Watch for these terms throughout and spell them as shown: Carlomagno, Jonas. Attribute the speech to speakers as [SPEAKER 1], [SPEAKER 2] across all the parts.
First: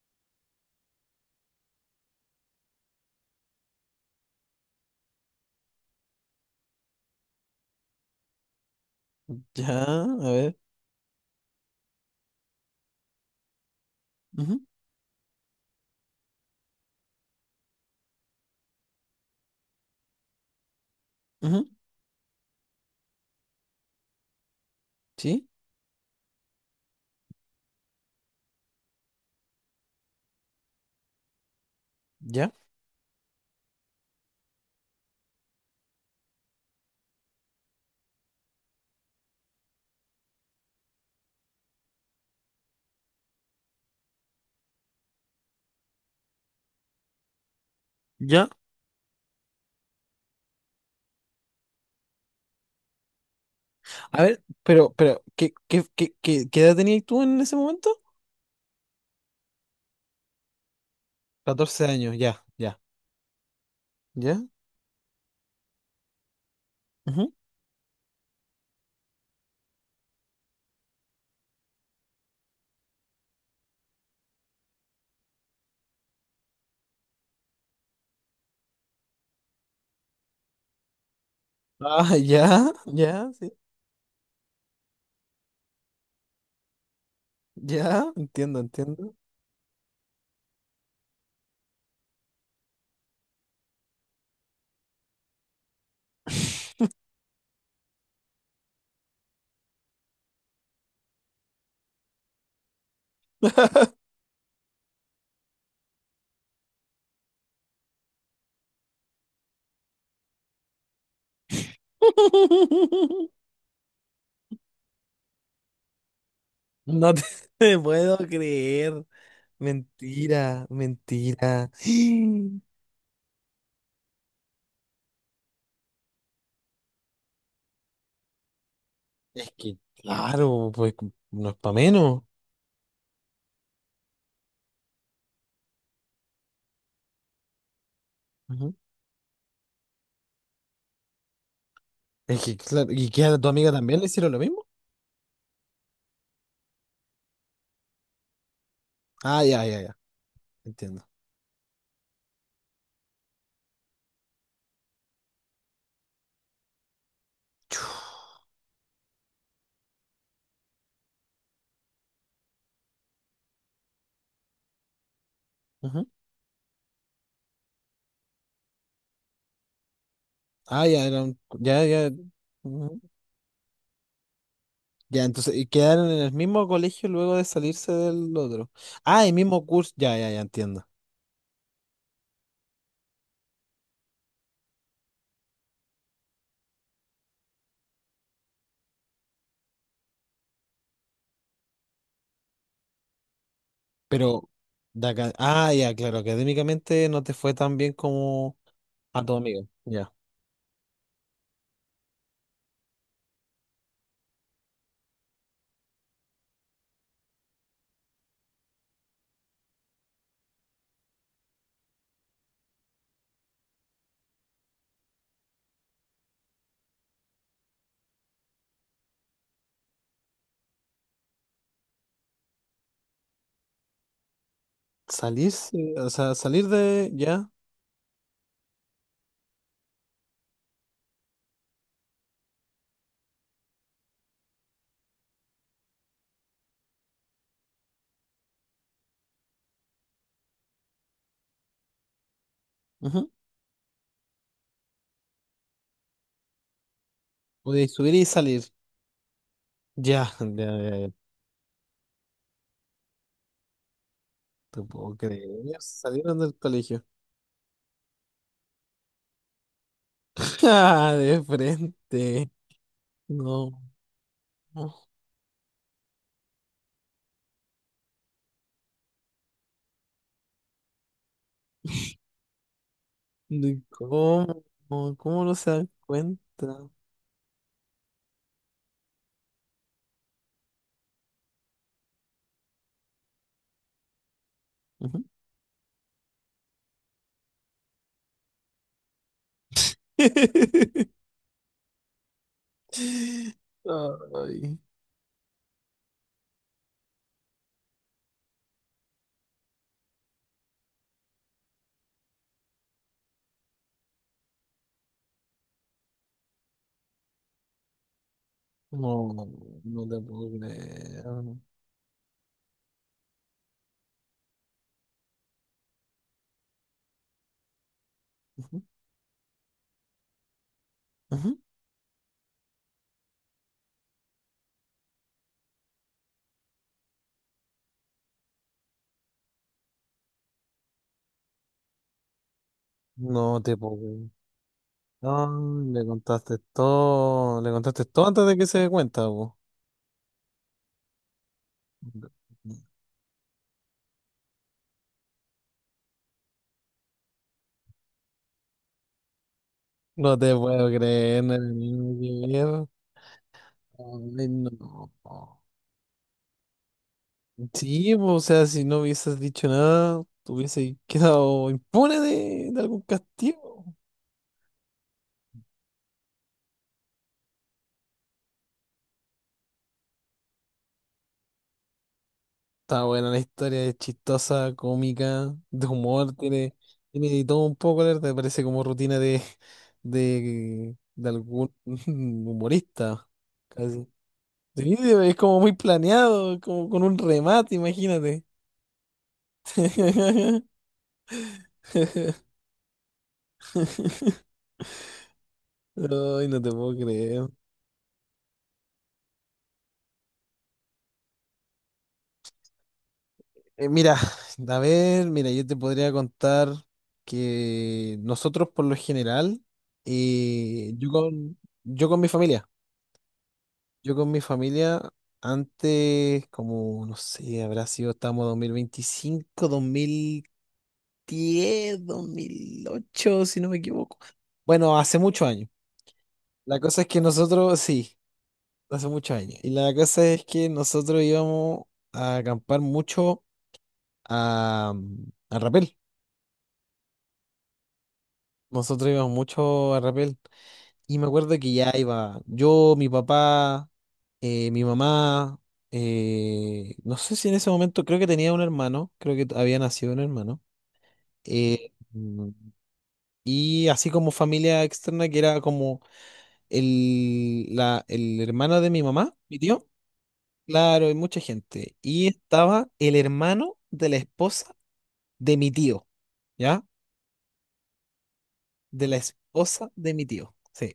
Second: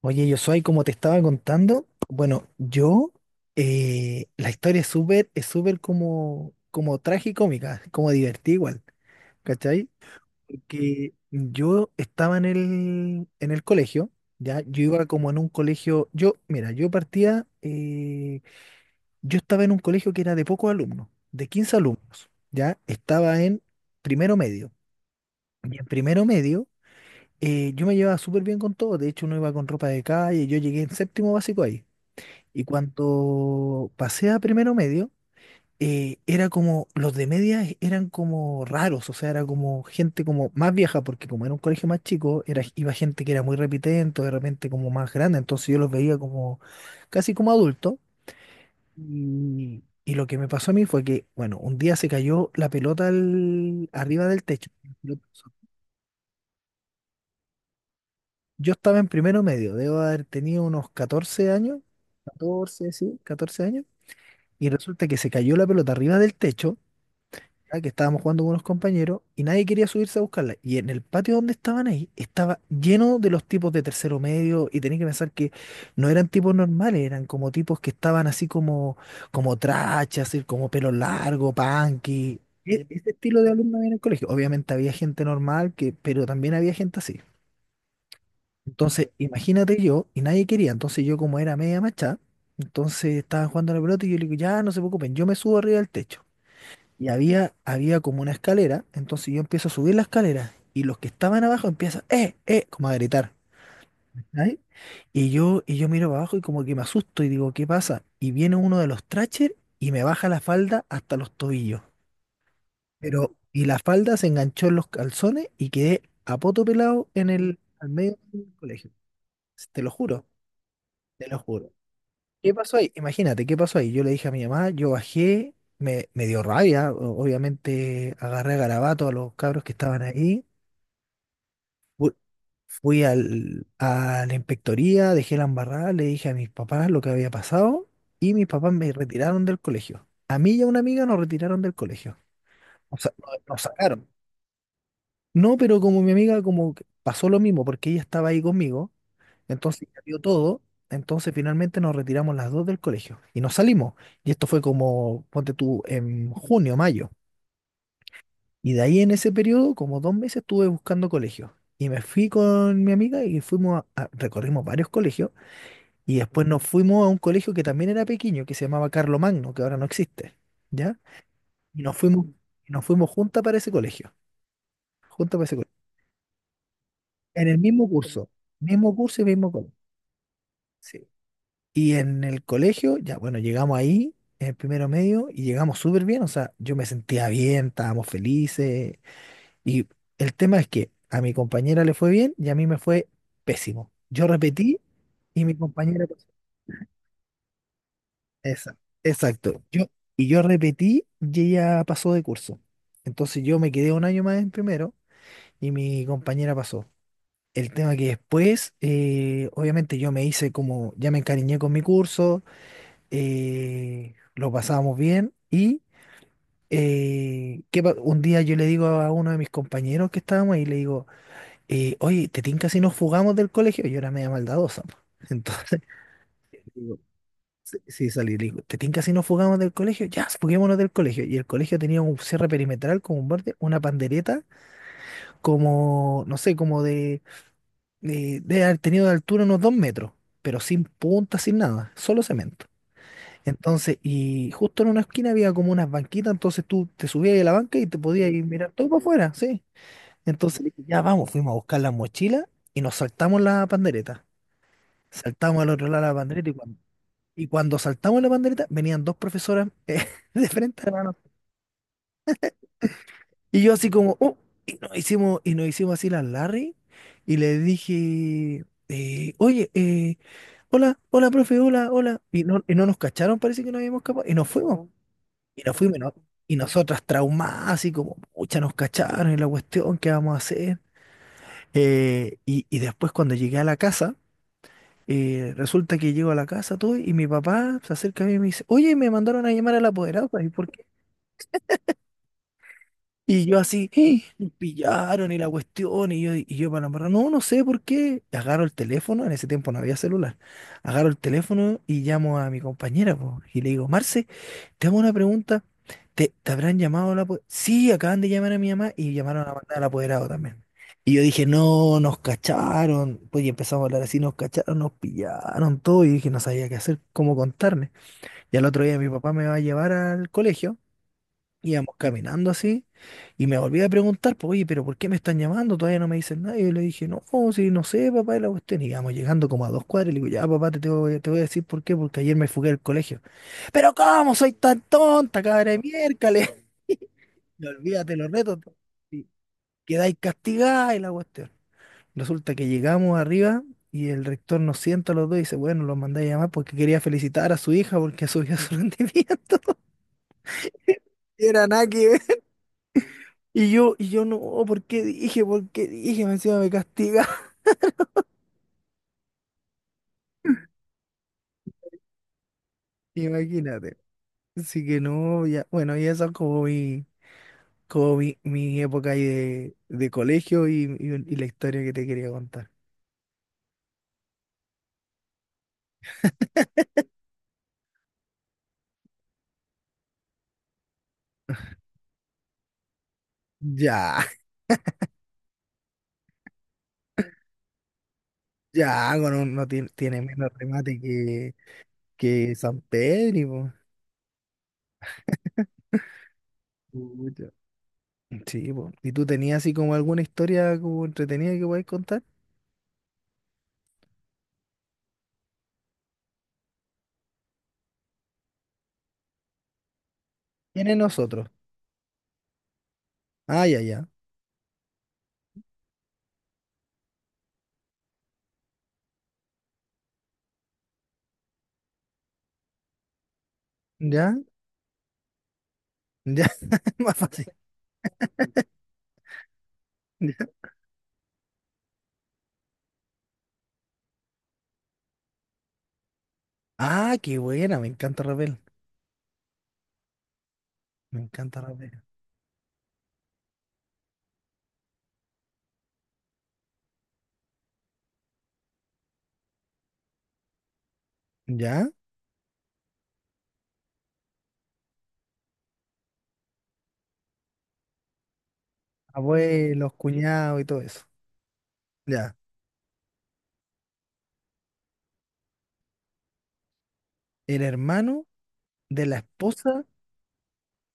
[SPEAKER 1] Oye, yo soy, como te estaba contando, bueno, yo, la historia es súper como, como tragicómica, como divertida igual, ¿cachai?
[SPEAKER 2] Ya, a ver.
[SPEAKER 1] Porque yo estaba en el colegio, ya, yo iba como en un colegio, yo, mira, yo partía, yo estaba en un colegio que era de pocos alumnos, de
[SPEAKER 2] Ujú, ujú.
[SPEAKER 1] 15 alumnos, ya, estaba en primero medio,
[SPEAKER 2] Sí,
[SPEAKER 1] y en primero medio, yo me llevaba súper bien con todo, de hecho uno iba con ropa de calle, yo llegué en séptimo básico ahí.
[SPEAKER 2] ya,
[SPEAKER 1] Y cuando pasé a primero medio, era como, los de media e, eran como raros, o sea, era como gente como más vieja, porque como era un colegio más chico, era, iba gente que era muy repitente, de repente como más grande, entonces yo los veía como casi como adultos.
[SPEAKER 2] ya.
[SPEAKER 1] Y lo que me pasó a mí fue que, bueno, un día se cayó la pelota
[SPEAKER 2] A
[SPEAKER 1] arriba
[SPEAKER 2] ver,
[SPEAKER 1] del techo.
[SPEAKER 2] pero, ¿qué edad tenías tú en ese momento?
[SPEAKER 1] Yo estaba en primero medio, debo haber tenido unos 14 años,
[SPEAKER 2] 14 años, ya, ya,
[SPEAKER 1] 14 sí, 14 años,
[SPEAKER 2] ya.
[SPEAKER 1] y resulta que se cayó la pelota arriba del techo
[SPEAKER 2] Ujú.
[SPEAKER 1] ah, que estábamos jugando con unos compañeros y nadie quería subirse a buscarla. Y en el patio donde estaban ahí estaba lleno de los tipos de tercero medio y tenés que pensar que no eran tipos normales, eran como tipos que estaban así como, como trachas, así como pelo largo,
[SPEAKER 2] Ah,
[SPEAKER 1] punky.
[SPEAKER 2] ya,
[SPEAKER 1] Ese
[SPEAKER 2] ya,
[SPEAKER 1] estilo de
[SPEAKER 2] sí.
[SPEAKER 1] alumno había en el colegio. Obviamente había gente normal, que, pero también había gente así.
[SPEAKER 2] Ya, entiendo,
[SPEAKER 1] Entonces,
[SPEAKER 2] entiendo.
[SPEAKER 1] imagínate yo, y nadie quería. Entonces yo como era media macha, entonces estaban jugando a la pelota y yo le digo, ya, no se preocupen, yo me subo arriba del techo. Y había como una escalera, entonces yo empiezo a subir la escalera y los que estaban abajo empiezan, como a gritar. ¿Cachai? Y yo miro para abajo y como que me asusto y digo, ¿qué pasa? Y viene uno de los Thrasher y me baja la falda hasta los tobillos. Pero, y la falda se enganchó en los calzones y quedé a poto pelado
[SPEAKER 2] No te
[SPEAKER 1] en el,
[SPEAKER 2] te
[SPEAKER 1] al
[SPEAKER 2] puedo
[SPEAKER 1] medio del colegio.
[SPEAKER 2] creer.
[SPEAKER 1] Te lo juro,
[SPEAKER 2] Mentira,
[SPEAKER 1] te lo
[SPEAKER 2] mentira.
[SPEAKER 1] juro. ¿Qué pasó ahí? Imagínate, ¿qué pasó ahí? Yo le dije a mi mamá, yo bajé, me dio rabia, obviamente agarré a garabato a los
[SPEAKER 2] Es
[SPEAKER 1] cabros que
[SPEAKER 2] que,
[SPEAKER 1] estaban ahí,
[SPEAKER 2] claro, pues no es para
[SPEAKER 1] fu-
[SPEAKER 2] menos.
[SPEAKER 1] fui al, a la inspectoría, dejé la embarrada, le dije a mis papás lo que había pasado y mis papás
[SPEAKER 2] Ujú.
[SPEAKER 1] me retiraron del colegio. A mí y a una amiga nos retiraron del colegio,
[SPEAKER 2] Es que, claro,
[SPEAKER 1] o
[SPEAKER 2] ¿y
[SPEAKER 1] sea,
[SPEAKER 2] qué a tu
[SPEAKER 1] nos
[SPEAKER 2] amiga también le
[SPEAKER 1] sacaron.
[SPEAKER 2] hicieron lo mismo?
[SPEAKER 1] No, pero como mi amiga como que pasó lo mismo porque ella estaba ahí conmigo.
[SPEAKER 2] Ah, ya, ya,
[SPEAKER 1] Entonces
[SPEAKER 2] ya.
[SPEAKER 1] ya vio todo.
[SPEAKER 2] Entiendo.
[SPEAKER 1] Entonces finalmente nos retiramos las dos del colegio y nos salimos. Y esto fue como, ponte tú, en junio, mayo. Y de ahí en ese periodo, como 2 meses, estuve buscando colegios. Y me fui con mi amiga y fuimos a, recorrimos varios colegios.
[SPEAKER 2] Ujú.
[SPEAKER 1] Y después nos fuimos a un colegio que también era pequeño, que se llamaba Carlomagno, que ahora no existe.
[SPEAKER 2] Ah,
[SPEAKER 1] ¿Ya?
[SPEAKER 2] ya eran,
[SPEAKER 1] Y
[SPEAKER 2] ya,
[SPEAKER 1] nos
[SPEAKER 2] ya,
[SPEAKER 1] fuimos, y nos
[SPEAKER 2] ujú.
[SPEAKER 1] fuimos juntas para ese colegio.
[SPEAKER 2] Ya,
[SPEAKER 1] Juntas para
[SPEAKER 2] entonces,
[SPEAKER 1] ese
[SPEAKER 2] y
[SPEAKER 1] colegio.
[SPEAKER 2] quedaron en el mismo colegio luego de
[SPEAKER 1] En el mismo
[SPEAKER 2] salirse
[SPEAKER 1] curso.
[SPEAKER 2] del otro.
[SPEAKER 1] Mismo curso y
[SPEAKER 2] Ah, el
[SPEAKER 1] mismo
[SPEAKER 2] mismo
[SPEAKER 1] colegio.
[SPEAKER 2] curso, ya, ya, ya entiendo.
[SPEAKER 1] Sí. Y en el colegio, ya bueno, llegamos ahí, en el primero medio, y llegamos súper bien, o sea, yo me sentía bien, estábamos felices. Y el tema es que a mi compañera le fue bien y a mí me fue pésimo. Yo
[SPEAKER 2] Pero,
[SPEAKER 1] repetí y mi
[SPEAKER 2] ah, ya,
[SPEAKER 1] compañera
[SPEAKER 2] claro,
[SPEAKER 1] pasó.
[SPEAKER 2] académicamente no te fue tan bien como
[SPEAKER 1] Esa,
[SPEAKER 2] a tu
[SPEAKER 1] exacto.
[SPEAKER 2] amigo,
[SPEAKER 1] Yo,
[SPEAKER 2] ya.
[SPEAKER 1] y yo repetí y ella pasó de curso. Entonces yo me quedé un año más en primero y mi compañera pasó. El tema que después, obviamente yo me hice como, ya me encariñé con mi curso, lo pasábamos bien y ¿qué un día yo le digo a uno de mis compañeros que estábamos ahí, le digo, oye, ¿te tinca si nos fugamos del colegio? Yo era media maldadosa. Po. Entonces,
[SPEAKER 2] Salirse, o sea, salir
[SPEAKER 1] digo,
[SPEAKER 2] de, ya,
[SPEAKER 1] sí, sí, salí, le digo, ¿te tinca si nos fugamos del colegio? Ya, fuguémonos del colegio. Y el colegio tenía un cierre perimetral como un borde, una pandereta, como, no sé, como de, de haber tenido de altura unos 2 metros, pero sin punta, sin nada, solo cemento.
[SPEAKER 2] ujú.
[SPEAKER 1] Entonces, y justo en una esquina había como unas banquitas, entonces tú te subías ahí a la
[SPEAKER 2] O
[SPEAKER 1] banca
[SPEAKER 2] de
[SPEAKER 1] y te
[SPEAKER 2] subir y
[SPEAKER 1] podías ir
[SPEAKER 2] salir,
[SPEAKER 1] mirar todo para afuera, sí.
[SPEAKER 2] ya,
[SPEAKER 1] Entonces
[SPEAKER 2] ya,
[SPEAKER 1] le dije,
[SPEAKER 2] ya,
[SPEAKER 1] ya
[SPEAKER 2] ya.
[SPEAKER 1] vamos, fuimos a buscar las mochilas y nos saltamos la pandereta.
[SPEAKER 2] Te puedo
[SPEAKER 1] Saltamos al
[SPEAKER 2] creer,
[SPEAKER 1] otro lado de la
[SPEAKER 2] salieron
[SPEAKER 1] pandereta
[SPEAKER 2] del colegio.
[SPEAKER 1] y cuando saltamos la pandereta venían dos profesoras de frente,
[SPEAKER 2] Ah,
[SPEAKER 1] hermano.
[SPEAKER 2] de frente,
[SPEAKER 1] Y yo
[SPEAKER 2] no.
[SPEAKER 1] así como, oh, y nos hicimos así las Larry y le dije, oye, hola, hola, profe, hola, hola. Y no nos cacharon, parece que no
[SPEAKER 2] ¿De
[SPEAKER 1] habíamos escapado y nos
[SPEAKER 2] ¿Cómo?
[SPEAKER 1] fuimos.
[SPEAKER 2] ¿Cómo no
[SPEAKER 1] Y
[SPEAKER 2] se
[SPEAKER 1] nos
[SPEAKER 2] dan
[SPEAKER 1] fuimos y, no- y
[SPEAKER 2] cuenta?
[SPEAKER 1] nosotras traumadas, y como, pucha, nos cacharon y la cuestión, ¿qué vamos a hacer? Y después cuando llegué a la casa,
[SPEAKER 2] Ujú.
[SPEAKER 1] resulta que llego a la casa todo y mi papá se acerca a mí y me dice, oye, me mandaron a llamar al apoderado, pues, ¿y por qué? Y yo así, ¡eh! Nos
[SPEAKER 2] Ay,
[SPEAKER 1] pillaron y la cuestión, y yo para la embarrar, no, no sé por qué. Y agarro el teléfono, en ese tiempo no había celular. Agarro el teléfono y llamo a mi compañera, po, y le digo, Marce, te hago una pregunta. ¿Te, te habrán llamado a la po-?" Sí, acaban de llamar a mi mamá y
[SPEAKER 2] no,
[SPEAKER 1] llamaron a mandar al
[SPEAKER 2] no te
[SPEAKER 1] apoderado
[SPEAKER 2] puedo
[SPEAKER 1] también. Y yo
[SPEAKER 2] creer.
[SPEAKER 1] dije, no, nos cacharon. Pues y empezamos a hablar así, nos cacharon, nos pillaron todo. Y dije, no sabía qué hacer, cómo contarme. Y al
[SPEAKER 2] Ujú,
[SPEAKER 1] otro día mi papá me va a llevar al colegio.
[SPEAKER 2] ujú.
[SPEAKER 1] Íbamos caminando así y me volví a preguntar, pues, oye, pero ¿por qué me están llamando? Todavía no me dicen nada. Y yo le dije, no, pues, si no sé, papá, y la cuestión. Y íbamos llegando como a dos cuadras y le digo, ya, papá, te voy a decir por qué, porque ayer me fugué del colegio.
[SPEAKER 2] No te
[SPEAKER 1] Pero
[SPEAKER 2] puedo creer.
[SPEAKER 1] ¿cómo soy tan tonta, cabra de
[SPEAKER 2] No,
[SPEAKER 1] miércoles? Y
[SPEAKER 2] le contaste
[SPEAKER 1] olvídate
[SPEAKER 2] todo
[SPEAKER 1] los
[SPEAKER 2] antes de
[SPEAKER 1] retos.
[SPEAKER 2] que se dé cuenta,
[SPEAKER 1] Y
[SPEAKER 2] po.
[SPEAKER 1] quedáis castigados y la cuestión. Resulta que llegamos arriba y el rector nos sienta a los dos y dice, bueno, los mandé a llamar porque quería felicitar a su hija porque subió su rendimiento.
[SPEAKER 2] No te puedo creer,
[SPEAKER 1] Y
[SPEAKER 2] no era
[SPEAKER 1] era nada que
[SPEAKER 2] ni
[SPEAKER 1] ver.
[SPEAKER 2] que ver.
[SPEAKER 1] Y yo no,
[SPEAKER 2] Ay,
[SPEAKER 1] ¿por qué
[SPEAKER 2] no.
[SPEAKER 1] dije? ¿Por qué dije? Me encima me castiga.
[SPEAKER 2] Sí, po, o sea, si no hubieses dicho nada, te hubiese quedado impune de algún castigo.
[SPEAKER 1] Imagínate. Así que no, ya, bueno, y eso es como mi época ahí de colegio y, y la historia que te quería contar.
[SPEAKER 2] Está buena la historia, es chistosa, cómica, de humor, tiene, de todo un poco, la ¿verdad? Parece como rutina de, de algún humorista, casi.
[SPEAKER 1] Ya,
[SPEAKER 2] Sí, es como muy planeado, como con un remate, imagínate.
[SPEAKER 1] ya, no tiene, tiene menos remate que San Pedro, po.
[SPEAKER 2] Ay, no te puedo creer.
[SPEAKER 1] Pucha. Sí, po. ¿Y tú tenías así como alguna historia como entretenida que podáis contar?
[SPEAKER 2] Mira, a ver, mira, yo te podría contar que nosotros por lo general, eh,
[SPEAKER 1] Tiene
[SPEAKER 2] yo
[SPEAKER 1] nosotros.
[SPEAKER 2] con, yo con mi familia.
[SPEAKER 1] Ah, ya, ya.
[SPEAKER 2] Yo con mi familia, antes, como, no sé, habrá sido, estamos 2025, 2025 2008 si no me equivoco.
[SPEAKER 1] Ya,
[SPEAKER 2] Bueno, hace muchos años.
[SPEAKER 1] ya,
[SPEAKER 2] La cosa es
[SPEAKER 1] más
[SPEAKER 2] que
[SPEAKER 1] fácil.
[SPEAKER 2] nosotros, sí, hace muchos años. Y la cosa es
[SPEAKER 1] Ya.
[SPEAKER 2] que nosotros íbamos a acampar mucho a Rapel.
[SPEAKER 1] Ah, qué buena, me encanta Rapel.
[SPEAKER 2] Nosotros íbamos mucho a Rapel. Y
[SPEAKER 1] Me
[SPEAKER 2] me acuerdo
[SPEAKER 1] encanta
[SPEAKER 2] que
[SPEAKER 1] la
[SPEAKER 2] ya
[SPEAKER 1] pega.
[SPEAKER 2] iba yo, mi papá, mi mamá, no sé si en ese momento creo que tenía un hermano, creo que había nacido un hermano.
[SPEAKER 1] ¿Ya?
[SPEAKER 2] eh, mm, y así como familia externa que era como el hermano de mi mamá, mi tío.
[SPEAKER 1] Abuelos, cuñados y todo eso.
[SPEAKER 2] Claro, hay mucha gente. Y
[SPEAKER 1] Ya.
[SPEAKER 2] estaba el hermano de la esposa de mi tío, ¿ya?
[SPEAKER 1] El hermano de
[SPEAKER 2] De la
[SPEAKER 1] la esposa.
[SPEAKER 2] esposa de mi tío. Sí.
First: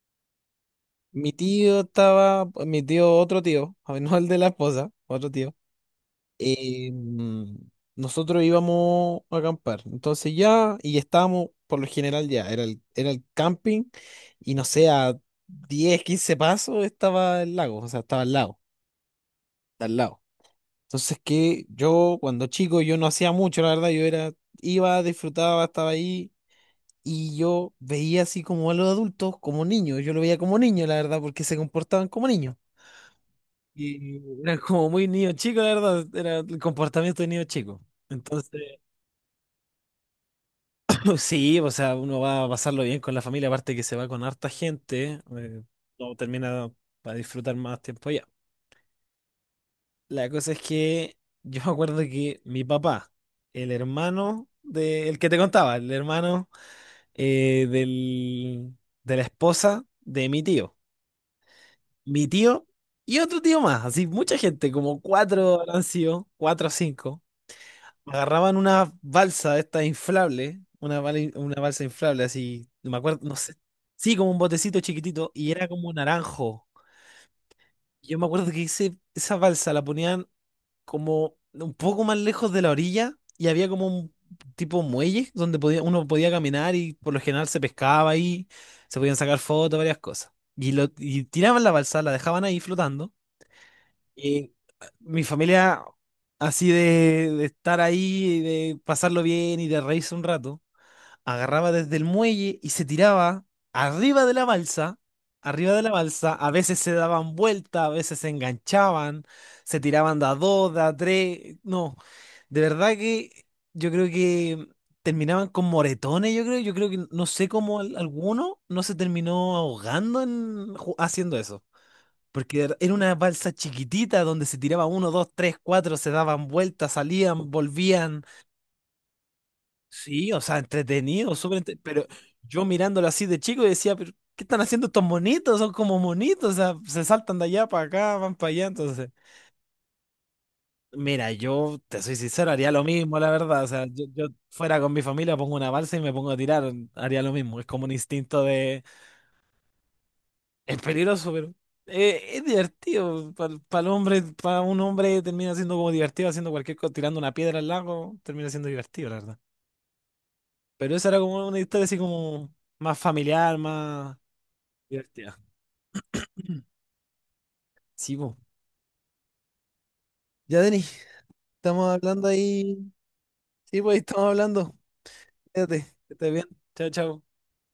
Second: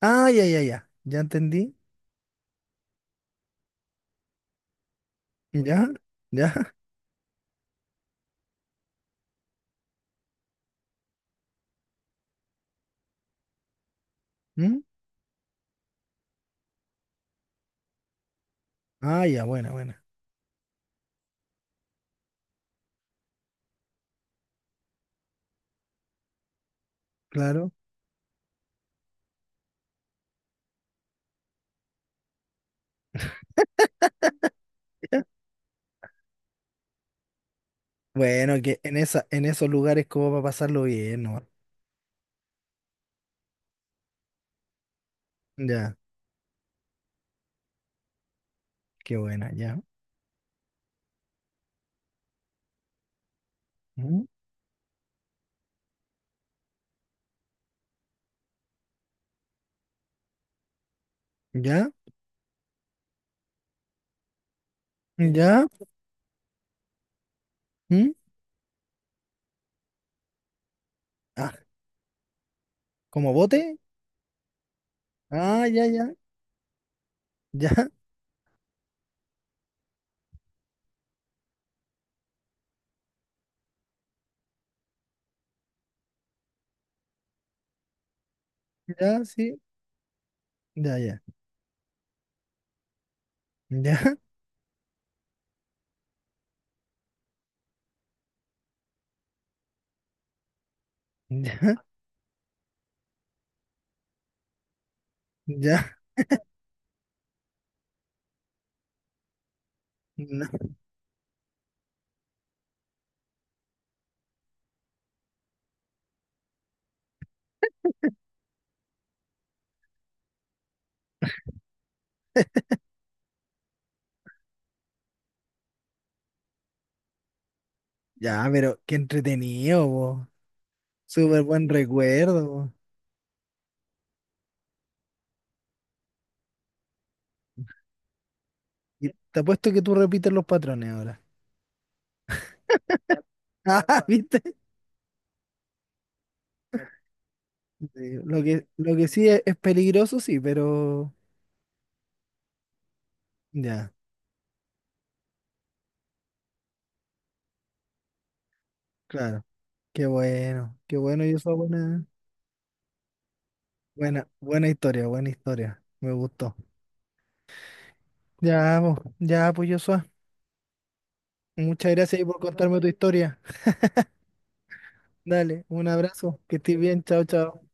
[SPEAKER 1] Ah, ya, ya, ya. Ya
[SPEAKER 2] Mi
[SPEAKER 1] entendí.
[SPEAKER 2] tío estaba, mi tío, otro tío, no el de la esposa, otro tío.
[SPEAKER 1] ¿Ya? ¿Ya?
[SPEAKER 2] eh, mm, nosotros íbamos a acampar. Entonces ya, y estábamos, por lo general ya, era el camping, y no
[SPEAKER 1] ¿Mm?
[SPEAKER 2] sé, a 10 15 pasos estaba el lago, o sea, estaba al lado,
[SPEAKER 1] Ah, ya, buena,
[SPEAKER 2] al
[SPEAKER 1] buena.
[SPEAKER 2] lado. Entonces que yo, cuando chico, yo no hacía mucho, la verdad, yo era, iba, disfrutaba, estaba ahí. Y
[SPEAKER 1] Claro.
[SPEAKER 2] yo veía así como a los adultos, como niños, yo lo veía como niño, la verdad, porque se comportaban como niños. Y era como muy
[SPEAKER 1] Ya.
[SPEAKER 2] niño chico, la verdad, era el comportamiento de niño chico. Entonces,
[SPEAKER 1] Bueno, que en esa, en esos lugares como para pasarlo bien, ¿no?
[SPEAKER 2] sí, o sea, uno va a pasarlo bien con la familia, aparte que se va con harta gente,
[SPEAKER 1] Ya,
[SPEAKER 2] uno termina para disfrutar más tiempo allá.
[SPEAKER 1] qué buena, ya.
[SPEAKER 2] La cosa es que yo me acuerdo que mi papá, el
[SPEAKER 1] ¿Mm?
[SPEAKER 2] hermano de, el que te contaba, el hermano del, de la esposa de
[SPEAKER 1] ¿Ya?
[SPEAKER 2] mi tío y otro tío más, así mucha gente, como cuatro
[SPEAKER 1] ¿Ya?
[SPEAKER 2] han sido, cuatro o cinco.
[SPEAKER 1] ¿Mm?
[SPEAKER 2] Agarraban una balsa de estas inflables,
[SPEAKER 1] Ah,
[SPEAKER 2] una balsa inflable así, no me acuerdo,
[SPEAKER 1] ¿como
[SPEAKER 2] no sé.
[SPEAKER 1] bote?
[SPEAKER 2] Sí, como un botecito chiquitito y
[SPEAKER 1] Ah,
[SPEAKER 2] era
[SPEAKER 1] ya,
[SPEAKER 2] como
[SPEAKER 1] ya.
[SPEAKER 2] naranjo.
[SPEAKER 1] Ya,
[SPEAKER 2] Y yo me acuerdo que esa balsa la ponían como un poco más lejos de la orilla y había como un tipo muelle donde uno podía caminar y por lo general se pescaba ahí, se podían
[SPEAKER 1] ya,
[SPEAKER 2] sacar
[SPEAKER 1] sí.
[SPEAKER 2] fotos, varias cosas. Y, lo,
[SPEAKER 1] Ya, ya.
[SPEAKER 2] y tiraban la balsa, la dejaban ahí flotando. Y mi familia, así de, estar ahí, de pasarlo bien y de reírse un rato,
[SPEAKER 1] Ya,
[SPEAKER 2] agarraba
[SPEAKER 1] ya,
[SPEAKER 2] desde el muelle y se tiraba arriba de la balsa, arriba de la
[SPEAKER 1] ya.
[SPEAKER 2] balsa, a veces se daban vuelta, a veces se enganchaban, se tiraban de a
[SPEAKER 1] No.
[SPEAKER 2] dos, de a tres, no, de verdad que yo creo que terminaban con moretones, yo creo que no sé cómo alguno no se terminó ahogando haciendo eso. Porque era una balsa chiquitita donde se tiraba uno, dos, tres, cuatro, se daban vueltas, salían, volvían.
[SPEAKER 1] Ya, pero qué entretenido, vos.
[SPEAKER 2] Sí, o sea, entretenido,
[SPEAKER 1] Súper
[SPEAKER 2] súper
[SPEAKER 1] buen
[SPEAKER 2] pero yo
[SPEAKER 1] recuerdo.
[SPEAKER 2] mirándolo así de chico decía, pero ¿qué están haciendo estos monitos? Son como monitos, o sea, se saltan de allá para acá, van para allá. Entonces,
[SPEAKER 1] Y te apuesto que tú repites los patrones ahora.
[SPEAKER 2] mira, yo te soy sincero, haría lo mismo, la verdad. O sea,
[SPEAKER 1] Ah,
[SPEAKER 2] yo
[SPEAKER 1] ¿viste?
[SPEAKER 2] fuera con mi familia, pongo una balsa y me pongo a tirar, haría lo mismo. Es como un
[SPEAKER 1] Sí,
[SPEAKER 2] instinto
[SPEAKER 1] lo que,
[SPEAKER 2] de.
[SPEAKER 1] lo que sí es peligroso, sí,
[SPEAKER 2] Es
[SPEAKER 1] pero
[SPEAKER 2] peligroso, pero es divertido. Para el
[SPEAKER 1] ya,
[SPEAKER 2] hombre, para un hombre termina siendo como divertido haciendo cualquier cosa, tirando una piedra al lago, termina siendo divertido, la verdad.
[SPEAKER 1] claro.
[SPEAKER 2] Pero
[SPEAKER 1] Qué
[SPEAKER 2] esa era
[SPEAKER 1] bueno y
[SPEAKER 2] como
[SPEAKER 1] eso
[SPEAKER 2] una historia así
[SPEAKER 1] buena,
[SPEAKER 2] como más familiar, más
[SPEAKER 1] buena, buena historia, buena
[SPEAKER 2] divertida.
[SPEAKER 1] historia. Me gustó.
[SPEAKER 2] Sí, po.
[SPEAKER 1] Ya, po, ya, pues Joshua.
[SPEAKER 2] Ya, Denis, estamos
[SPEAKER 1] Muchas gracias ahí
[SPEAKER 2] hablando
[SPEAKER 1] por
[SPEAKER 2] ahí.
[SPEAKER 1] contarme tu historia.
[SPEAKER 2] Sí, pues ahí estamos hablando.
[SPEAKER 1] Dale,
[SPEAKER 2] Quédate,
[SPEAKER 1] un
[SPEAKER 2] que estés
[SPEAKER 1] abrazo,
[SPEAKER 2] bien.
[SPEAKER 1] que estés
[SPEAKER 2] Chao,
[SPEAKER 1] bien,
[SPEAKER 2] chao.
[SPEAKER 1] chao, chao.